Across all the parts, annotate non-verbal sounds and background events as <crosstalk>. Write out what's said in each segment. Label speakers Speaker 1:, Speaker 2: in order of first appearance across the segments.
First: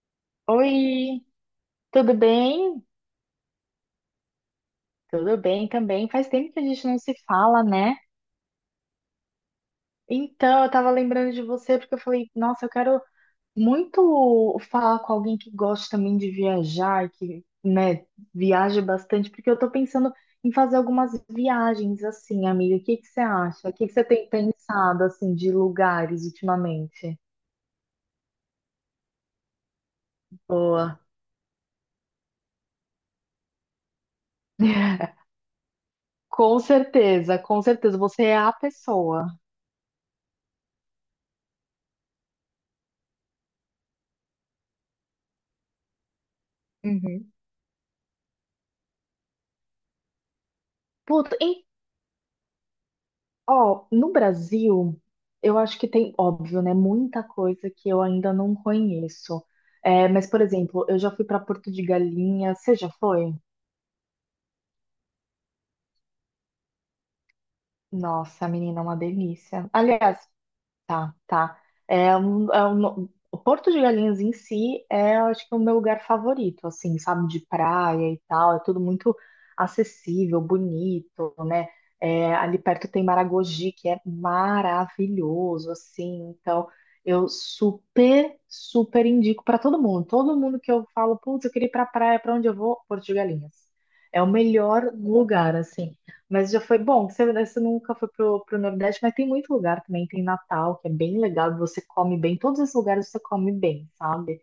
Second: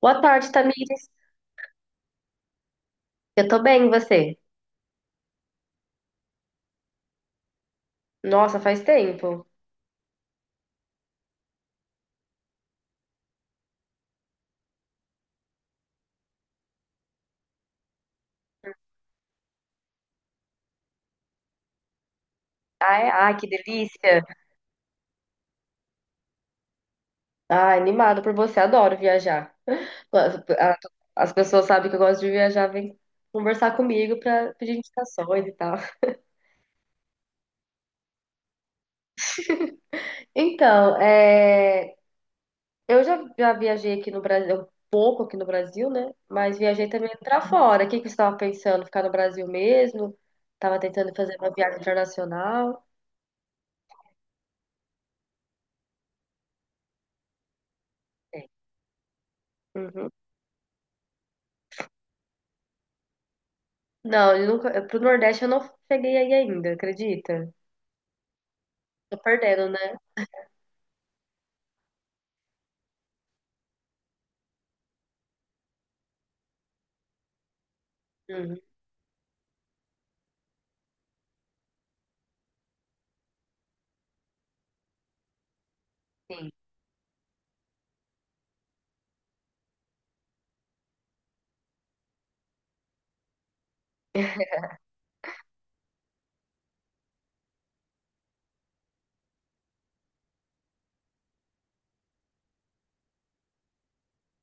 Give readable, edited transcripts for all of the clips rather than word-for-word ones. Speaker 1: Boa tarde, Tamires.
Speaker 2: Oi, tudo bem?
Speaker 1: Eu tô bem, e você?
Speaker 2: Tudo bem também. Faz tempo que a gente não se fala, né?
Speaker 1: Nossa, faz tempo.
Speaker 2: Então, eu tava lembrando de você porque eu falei, nossa, eu quero muito falar com alguém que gosta também de viajar, que, né, viaja bastante, porque eu tô pensando em fazer algumas viagens assim, amiga. O que que
Speaker 1: Ai,
Speaker 2: você
Speaker 1: ai, que
Speaker 2: acha? O que que você
Speaker 1: delícia.
Speaker 2: tem pensado assim de lugares ultimamente?
Speaker 1: Ai, animado por você, adoro viajar. As
Speaker 2: Boa.
Speaker 1: as pessoas sabem que eu gosto de viajar, vêm conversar comigo pra pedir
Speaker 2: <laughs>
Speaker 1: indicações e tal.
Speaker 2: Com certeza, você é a pessoa.
Speaker 1: Então, é, eu já viajei aqui no Brasil, um pouco aqui no Brasil, né? Mas viajei também
Speaker 2: Uhum.
Speaker 1: pra fora. O que que você estava pensando? Ficar no Brasil mesmo? Tava tentando fazer
Speaker 2: Puta,
Speaker 1: uma viagem internacional?
Speaker 2: ó, no Brasil, eu acho que tem, óbvio, né, muita coisa que eu ainda
Speaker 1: É.
Speaker 2: não conheço. É,
Speaker 1: Uhum.
Speaker 2: mas, por exemplo, eu já fui para Porto de Galinha. Você já foi?
Speaker 1: Não, eu nunca, pro Nordeste eu não cheguei aí ainda, acredita?
Speaker 2: Nossa, menina, é uma
Speaker 1: Tô perdendo,
Speaker 2: delícia.
Speaker 1: né?
Speaker 2: Aliás, tá, tá. É, o Porto de Galinhas em si é, eu acho que, o meu lugar favorito, assim, sabe, de praia e tal.
Speaker 1: Uhum,
Speaker 2: É tudo muito acessível, bonito, né? É, ali perto tem Maragogi, que é maravilhoso, assim.
Speaker 1: sim.
Speaker 2: Então, eu super, super indico para todo mundo. Todo mundo que eu falo, putz, eu queria ir pra praia, pra onde eu vou? Porto de Galinhas. É o
Speaker 1: <laughs>
Speaker 2: melhor lugar, assim. Mas já foi bom. Você nunca foi pro Nordeste, mas tem muito lugar também. Tem Natal, que é bem legal. Você come bem. Todos esses lugares você come bem, sabe?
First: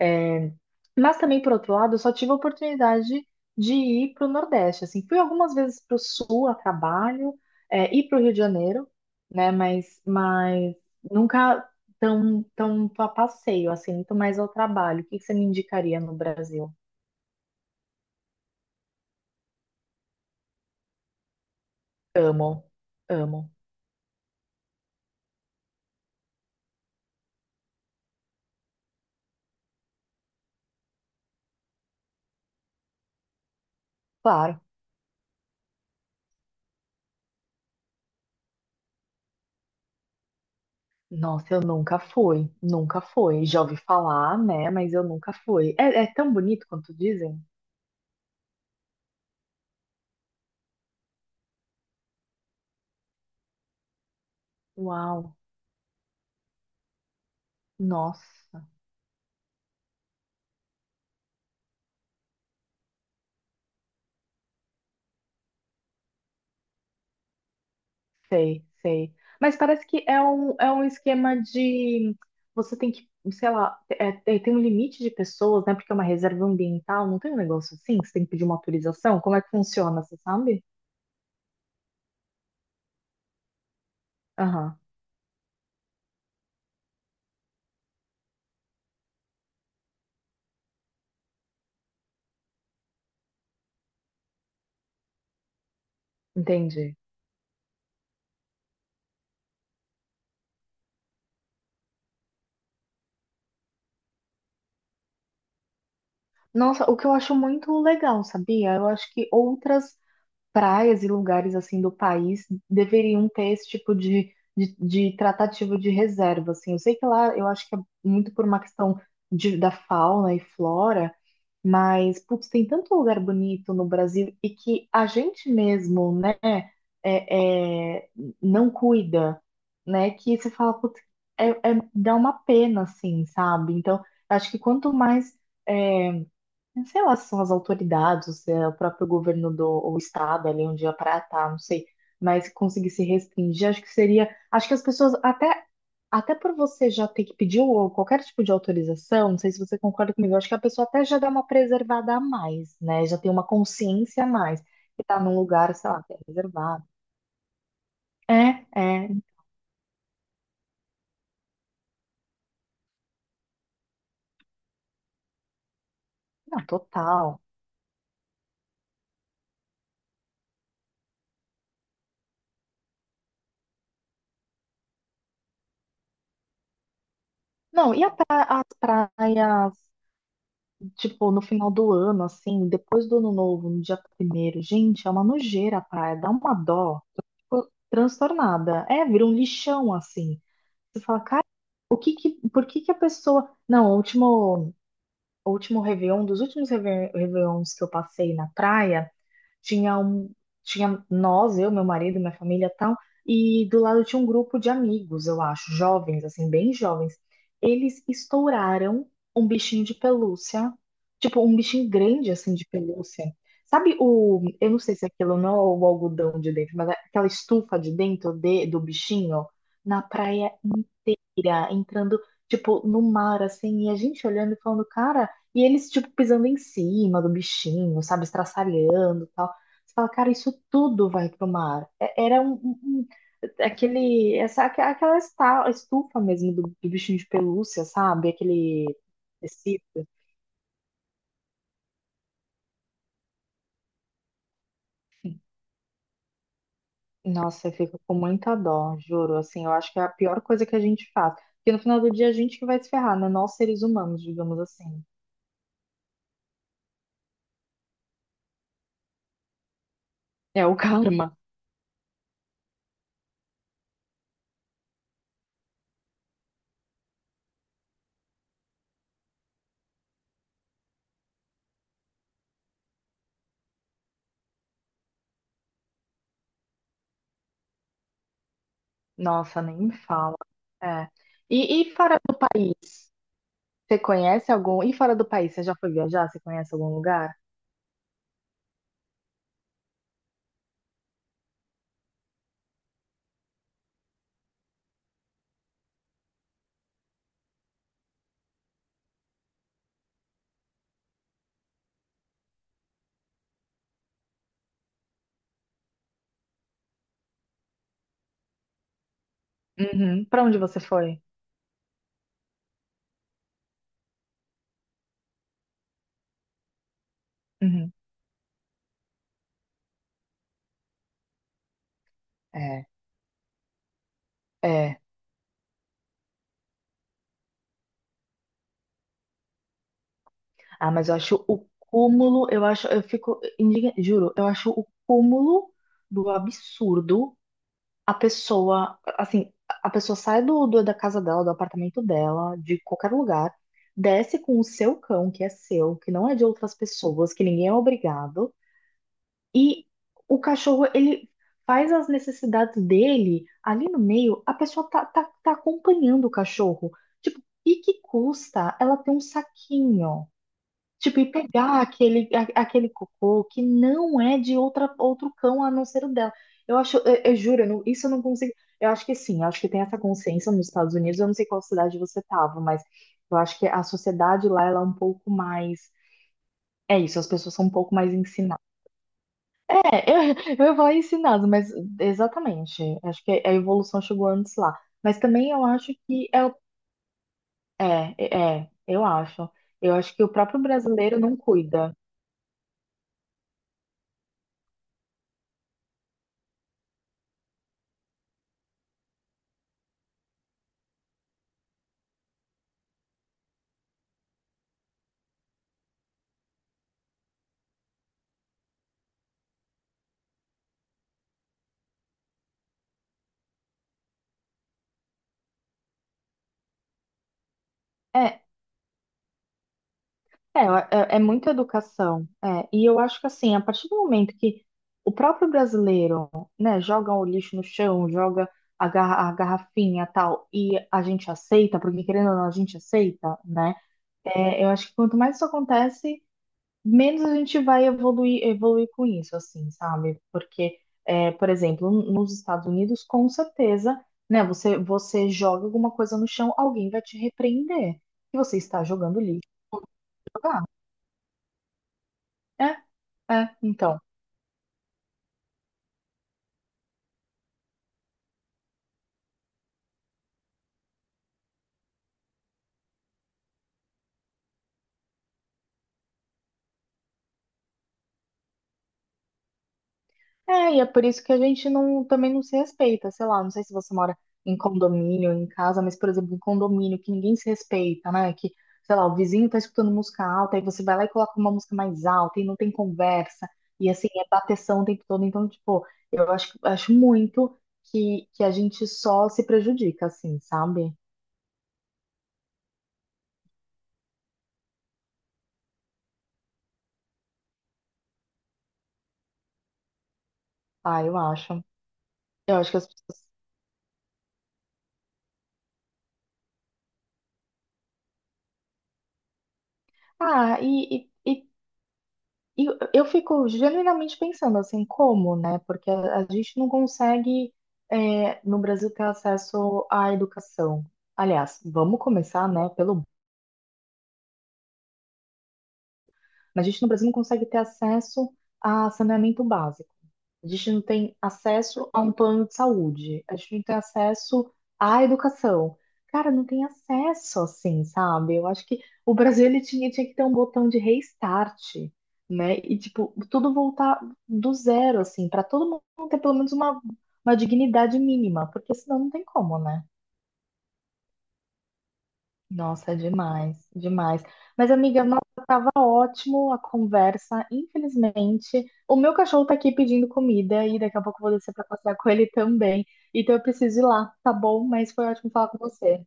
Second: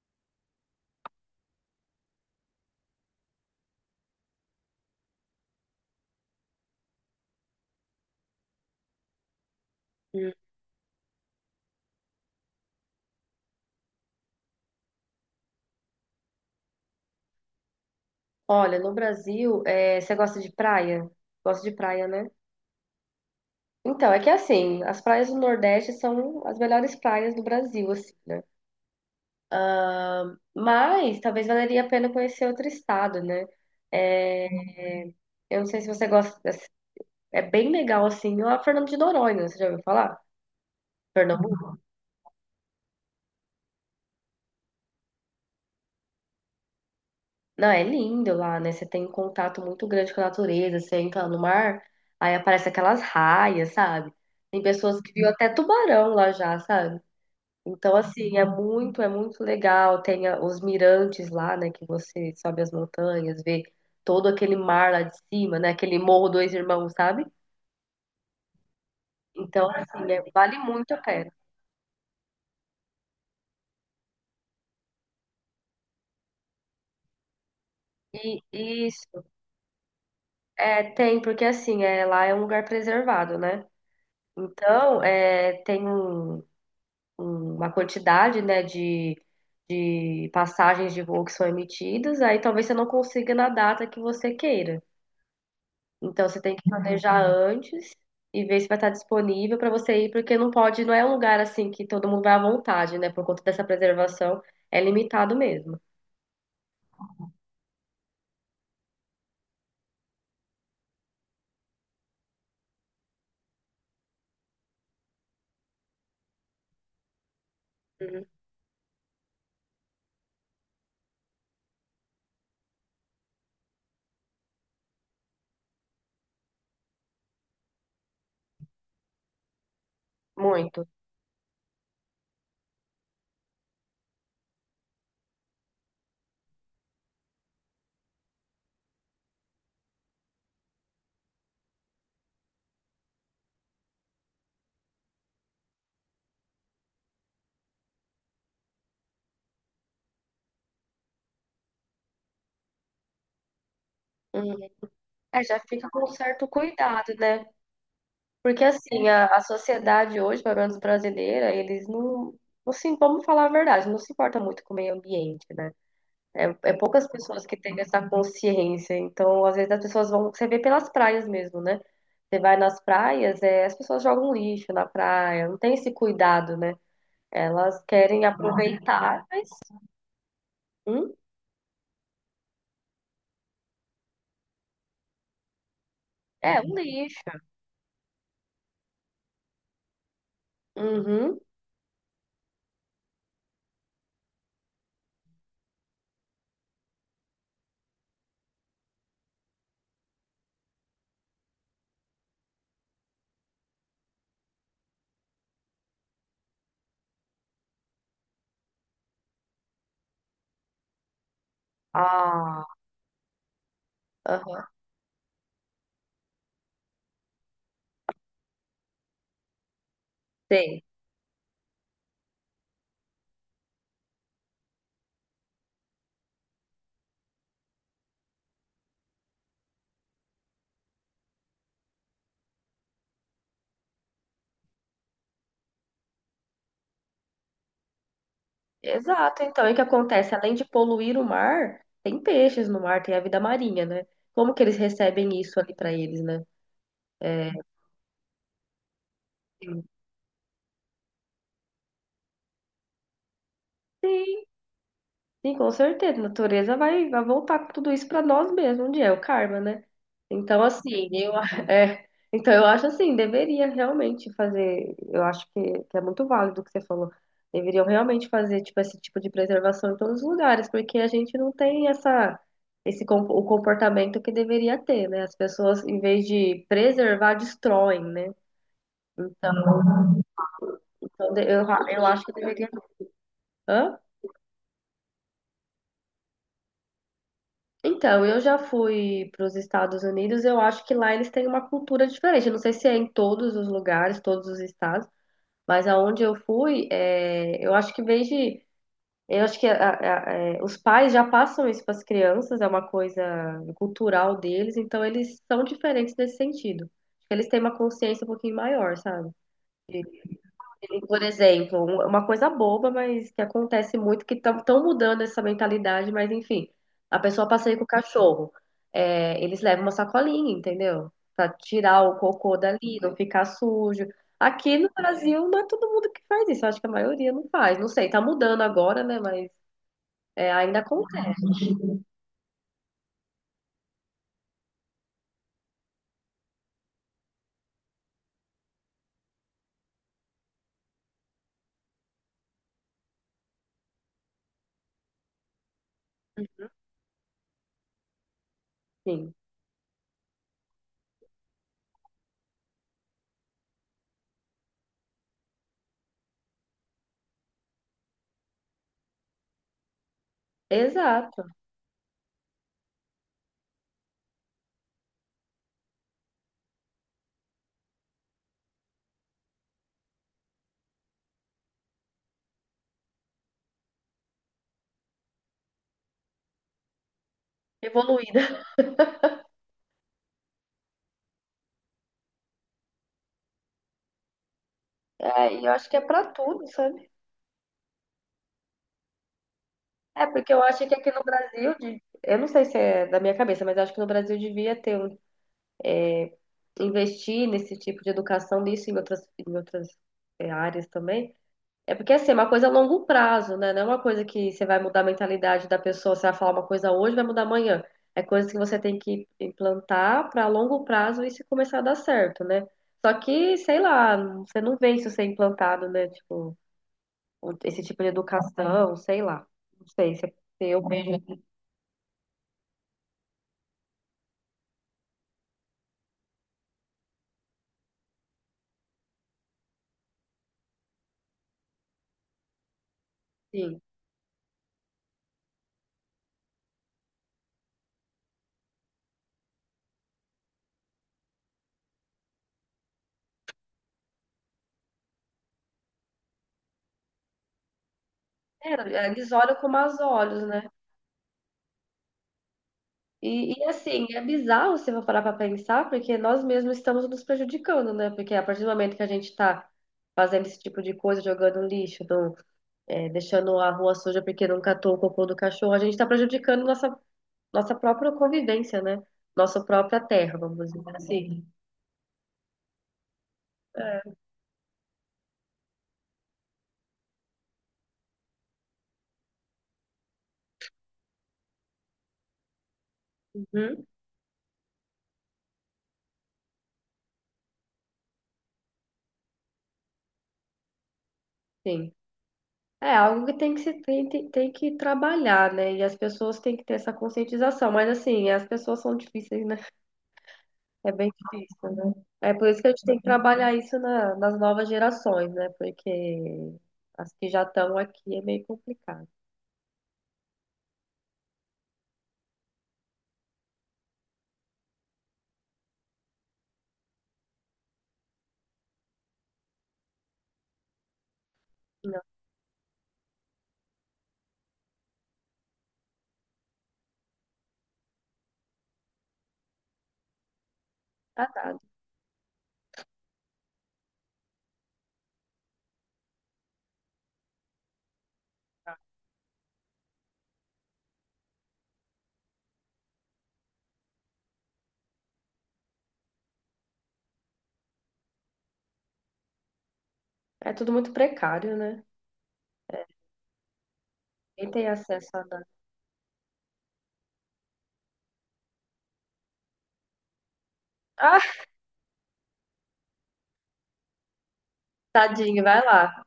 Speaker 2: É, mas também, por outro lado, eu só tive a oportunidade de ir pro Nordeste. Assim, fui algumas vezes pro Sul a trabalho, é, e pro Rio de Janeiro, né? Mas,
Speaker 1: Hum.
Speaker 2: mas nunca tão a passeio, assim, muito mais ao trabalho. O que que você me indicaria no Brasil?
Speaker 1: Olha, no Brasil, é, você gosta de praia? Gosta de praia, né?
Speaker 2: Amo, amo.
Speaker 1: Então, é que assim, as praias do Nordeste são as melhores praias do Brasil, assim, né? Mas talvez valeria a pena conhecer outro estado, né? É,
Speaker 2: Claro.
Speaker 1: eu não sei se você gosta. É bem legal, assim, a Fernando de Noronha, você já ouviu falar?
Speaker 2: Nossa, eu
Speaker 1: Pernambuco?
Speaker 2: nunca fui, nunca fui. Já ouvi falar, né? Mas eu nunca fui. É, é tão bonito quanto dizem?
Speaker 1: Não, é lindo lá, né? Você tem um contato muito grande com a natureza, você entra no mar, aí aparece aquelas raias, sabe? Tem pessoas que viu
Speaker 2: Uau,
Speaker 1: até tubarão lá já, sabe? Então, assim, é
Speaker 2: nossa,
Speaker 1: muito, é muito legal. Tem os mirantes lá, né? Que você sobe as montanhas, vê todo aquele mar lá de cima, né? Aquele Morro Dois Irmãos, sabe?
Speaker 2: sei, sei. Mas
Speaker 1: Então,
Speaker 2: parece que
Speaker 1: assim,
Speaker 2: é um,
Speaker 1: vale
Speaker 2: é um
Speaker 1: muito a pena.
Speaker 2: esquema de. Você tem que, sei lá, tem um limite de pessoas, né? Porque é uma reserva ambiental, não tem um negócio assim? Que você tem que
Speaker 1: E
Speaker 2: pedir uma
Speaker 1: e isso,
Speaker 2: autorização? Como é que funciona, você sabe?
Speaker 1: é, tem, porque assim, é, lá é um lugar preservado, né?
Speaker 2: Aham,
Speaker 1: Então, é, uma quantidade, né, de passagens de voo que são emitidas, aí talvez você não consiga na data que você queira. Então você tem que
Speaker 2: entendi.
Speaker 1: planejar antes e ver se vai estar disponível para você ir, porque não pode, não é um lugar assim que todo mundo vai à vontade, né? Por conta dessa preservação, é limitado mesmo.
Speaker 2: Nossa, o que eu acho muito legal, sabia? Eu acho que outras praias e lugares assim do país deveriam ter esse tipo de tratativa de reserva, assim. Eu sei que lá, eu acho que é
Speaker 1: Uhum.
Speaker 2: muito por uma questão de, da fauna e flora, mas, putz, tem tanto lugar bonito no Brasil e que a gente mesmo, né, é, é, não cuida, né, que você fala,
Speaker 1: Muito.
Speaker 2: putz, dá uma pena, assim, sabe? Então, acho que quanto mais... é, sei lá se são as autoridades, se é o próprio governo do ou o estado ali onde a praia tá, não sei, mas conseguir se restringir, acho que seria, acho que as pessoas até até por você já ter que pedir ou qualquer tipo de autorização, não sei se você concorda comigo, acho que a pessoa até já dá uma preservada a mais, né? Já tem uma consciência a
Speaker 1: Uhum.
Speaker 2: mais que tá num
Speaker 1: É, já
Speaker 2: lugar,
Speaker 1: fica
Speaker 2: sei lá,
Speaker 1: com um
Speaker 2: que é
Speaker 1: certo
Speaker 2: reservado.
Speaker 1: cuidado, né? Porque
Speaker 2: É,
Speaker 1: assim,
Speaker 2: é,
Speaker 1: a sociedade hoje, pelo menos brasileira, eles não, não se, vamos falar a verdade, não se importa muito com o meio ambiente, né? É,
Speaker 2: não,
Speaker 1: é poucas
Speaker 2: total.
Speaker 1: pessoas que têm essa consciência. Então, às vezes as pessoas vão. Você vê pelas praias mesmo, né? Você vai nas praias, é, as pessoas jogam lixo na praia, não tem esse cuidado, né? Elas
Speaker 2: Não,
Speaker 1: querem
Speaker 2: as
Speaker 1: aproveitar, mas
Speaker 2: praias.
Speaker 1: hum,
Speaker 2: Tipo, no final do ano, assim, depois do ano novo, no dia primeiro, gente, é uma nojeira, praia, dá uma
Speaker 1: é um
Speaker 2: dó.
Speaker 1: lixo.
Speaker 2: Eu fico transtornada. É, vira um lixão, assim. Você fala,
Speaker 1: Uhum.
Speaker 2: cara, o que que, por que que a pessoa. Não, o último Réveillon, dos últimos Réveillons que eu passei na praia tinha um, tinha nós, eu, meu marido, minha família, tal, e do lado tinha um grupo de amigos, eu acho, jovens, assim, bem jovens. Eles estouraram um bichinho de pelúcia, tipo um bichinho grande assim de
Speaker 1: Ah,
Speaker 2: pelúcia. Sabe o,
Speaker 1: aham.
Speaker 2: eu não sei se aquilo não é o algodão de dentro, mas é aquela estufa de dentro de, do bichinho na praia
Speaker 1: Sei.
Speaker 2: inteira, entrando tipo no mar assim, e a gente olhando e falando, cara, e eles tipo pisando em cima do bichinho, sabe, estraçalhando, tal. Você fala, cara, isso tudo vai pro mar. Era aquela estufa mesmo do, do bichinho de pelúcia, sabe? Aquele
Speaker 1: Exato. Então, e o que
Speaker 2: tecido.
Speaker 1: acontece? Além de poluir o mar, tem peixes no mar, tem a vida marinha, né? Como que eles recebem isso ali pra eles, né? É,
Speaker 2: Nossa, eu fico com muita dó, juro. Assim, eu acho que é a pior coisa que a gente faz. Porque no final do dia a gente que vai se ferrar, né? Nós seres humanos,
Speaker 1: Sim.
Speaker 2: digamos assim.
Speaker 1: Sim, com certeza. A natureza vai voltar com tudo isso para nós mesmos um dia, é o karma, né? Então,
Speaker 2: É o
Speaker 1: assim,
Speaker 2: karma.
Speaker 1: <laughs> é, então, eu acho assim, deveria realmente fazer, eu acho que é muito válido o que você falou. Deveriam realmente fazer, tipo, esse tipo de preservação em todos os lugares, porque a gente não tem o comportamento que deveria ter, né? As pessoas, em vez de preservar, destroem, né? Então,
Speaker 2: Nossa, nem me fala. É.
Speaker 1: então,
Speaker 2: E, e
Speaker 1: eu
Speaker 2: fora
Speaker 1: acho que
Speaker 2: do
Speaker 1: deveria.
Speaker 2: país, você
Speaker 1: Hã?
Speaker 2: conhece algum? E fora do país, você já foi viajar? Você conhece algum lugar?
Speaker 1: Então, eu já fui para os Estados Unidos, eu acho que lá eles têm uma cultura diferente. Eu não sei se é em todos os lugares, todos os estados, mas aonde eu fui, é, eu acho que desde, eu acho que é, os pais já passam isso para as crianças, é uma coisa cultural deles, então eles são diferentes nesse sentido. Eles têm uma consciência um pouquinho maior, sabe?
Speaker 2: Uhum. Para onde você foi?
Speaker 1: Por exemplo, uma coisa boba, mas que acontece muito, que estão mudando essa mentalidade, mas enfim, a pessoa passeia com o
Speaker 2: Uhum.
Speaker 1: cachorro. É, eles levam uma sacolinha, entendeu? Pra tirar o cocô
Speaker 2: É.
Speaker 1: dali, não ficar sujo. Aqui no
Speaker 2: É.
Speaker 1: Brasil não é todo mundo que faz isso, acho que a maioria não faz. Não sei, tá mudando agora, né? Mas é, ainda
Speaker 2: Ah, mas eu
Speaker 1: acontece.
Speaker 2: acho o cúmulo, eu acho, eu fico indigna, juro, eu acho o cúmulo do absurdo a pessoa, assim, a pessoa sai do, da casa dela, do apartamento dela, de qualquer lugar, desce com o seu cão, que é seu, que não é de outras pessoas, que ninguém é obrigado,
Speaker 1: Sim.
Speaker 2: e o cachorro, ele faz as necessidades dele ali no meio, a pessoa tá acompanhando o cachorro. Tipo, e que custa ela ter um saquinho? Tipo, e
Speaker 1: Exato,
Speaker 2: pegar aquele, aquele cocô que não é de outra, outro cão a não ser o dela. Eu acho, eu juro, eu não- isso eu não consigo. Eu acho que sim, eu acho que tem essa consciência nos Estados Unidos. Eu não sei qual cidade você estava, mas eu acho que a sociedade lá ela é um pouco mais. É isso, as pessoas são um pouco mais
Speaker 1: evoluída. <laughs>
Speaker 2: ensinadas. É, eu ia falar ensinadas, mas exatamente. Acho que a evolução chegou antes lá. Mas também
Speaker 1: É,
Speaker 2: eu
Speaker 1: e eu acho
Speaker 2: acho
Speaker 1: que é
Speaker 2: que
Speaker 1: pra
Speaker 2: é, o-
Speaker 1: tudo, sabe?
Speaker 2: é, é, eu acho. Eu acho que
Speaker 1: É,
Speaker 2: o
Speaker 1: porque
Speaker 2: próprio
Speaker 1: eu acho que aqui
Speaker 2: brasileiro
Speaker 1: no
Speaker 2: não
Speaker 1: Brasil,
Speaker 2: cuida.
Speaker 1: eu não sei se é da minha cabeça, mas eu acho que no Brasil devia ter investir nesse tipo de educação, nisso em em outras é, áreas também. É porque assim, é uma coisa a longo prazo, né? Não é uma coisa que você vai mudar a mentalidade da pessoa, você vai falar uma coisa hoje, vai mudar amanhã. É coisa que você tem que implantar para longo prazo e se começar a dar certo, né? Só que, sei lá, você não vê isso ser implantado, né? Tipo, esse tipo de
Speaker 2: É.
Speaker 1: educação, sei lá. Não sei se
Speaker 2: É,
Speaker 1: eu vejo
Speaker 2: é muita educação. É. E eu acho que assim, a partir do momento que o próprio brasileiro, né, joga o lixo no chão, joga a, a garrafinha tal, e a gente aceita, porque querendo ou não, a gente aceita, né?
Speaker 1: assim.
Speaker 2: É, eu acho que quanto mais isso acontece, menos a gente vai evoluir, evoluir com isso, assim, sabe? Porque, é, por exemplo, nos Estados Unidos, com certeza, né, você joga alguma coisa no chão, alguém vai te repreender que você está
Speaker 1: É,
Speaker 2: jogando
Speaker 1: eles
Speaker 2: lixo.
Speaker 1: olham com maus olhos, né?
Speaker 2: É,
Speaker 1: E,
Speaker 2: então.
Speaker 1: assim, é bizarro se eu for parar para pensar, porque nós mesmos estamos nos prejudicando, né? Porque a partir do momento que a gente está fazendo esse tipo de coisa, jogando lixo, é, deixando a rua suja porque não catou o cocô do cachorro, a gente está prejudicando nossa, nossa própria convivência, né? Nossa própria terra, vamos
Speaker 2: É, e
Speaker 1: dizer
Speaker 2: é por isso que a
Speaker 1: assim.
Speaker 2: gente não, também não se respeita, sei lá, não sei se você mora em condomínio, em casa, mas, por exemplo, em condomínio que ninguém se respeita, né? Que, sei lá, o vizinho tá escutando música alta, aí você vai lá e coloca uma música mais alta e não tem conversa,
Speaker 1: Uhum,
Speaker 2: e assim, é bateção o tempo todo. Então, tipo, eu acho, acho muito que a gente só se prejudica, assim, sabe?
Speaker 1: sim. É algo que tem que se tem, tem, tem que trabalhar, né? E as pessoas têm que ter essa conscientização. Mas assim, as pessoas são difíceis, né? É
Speaker 2: Ah,
Speaker 1: bem
Speaker 2: eu acho.
Speaker 1: difícil, né? É por
Speaker 2: Eu
Speaker 1: isso que a
Speaker 2: acho que
Speaker 1: gente
Speaker 2: as
Speaker 1: tem que
Speaker 2: pessoas.
Speaker 1: trabalhar isso nas novas gerações, né? Porque as que já estão aqui é meio complicado.
Speaker 2: Ah, e, e, e eu fico genuinamente pensando assim, como, né? Porque a gente não consegue, é, no Brasil, ter acesso à educação. Aliás, vamos
Speaker 1: Não,
Speaker 2: começar, né, pelo. Mas a gente no Brasil não consegue ter acesso a saneamento básico. A gente não tem
Speaker 1: tá dado.
Speaker 2: acesso a um plano de saúde. A gente não tem acesso à educação. Cara, não tem acesso assim, sabe? Eu acho que o Brasil ele tinha, tinha que ter um botão de restart, né? E tipo, tudo voltar do zero assim, para todo mundo ter pelo menos uma dignidade mínima, porque senão não tem como, né?
Speaker 1: É tudo muito precário, né?
Speaker 2: Nossa, é demais, demais.
Speaker 1: Quem tem
Speaker 2: Mas, amiga,
Speaker 1: acesso
Speaker 2: nossa,
Speaker 1: a nada.
Speaker 2: tava ótimo a conversa. Infelizmente, o meu cachorro tá aqui pedindo comida e daqui a pouco
Speaker 1: Ah,
Speaker 2: eu vou descer pra passear com ele também. Então eu preciso ir lá, tá bom? Mas foi ótimo
Speaker 1: tadinho,
Speaker 2: falar com
Speaker 1: vai lá.
Speaker 2: você.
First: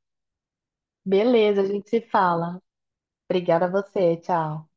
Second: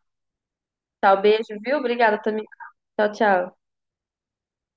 Speaker 1: Tchau, beijo,
Speaker 2: Beleza, a
Speaker 1: viu?
Speaker 2: gente se
Speaker 1: Obrigada também.
Speaker 2: fala.
Speaker 1: Tchau, tchau.
Speaker 2: Obrigada a você, tchau.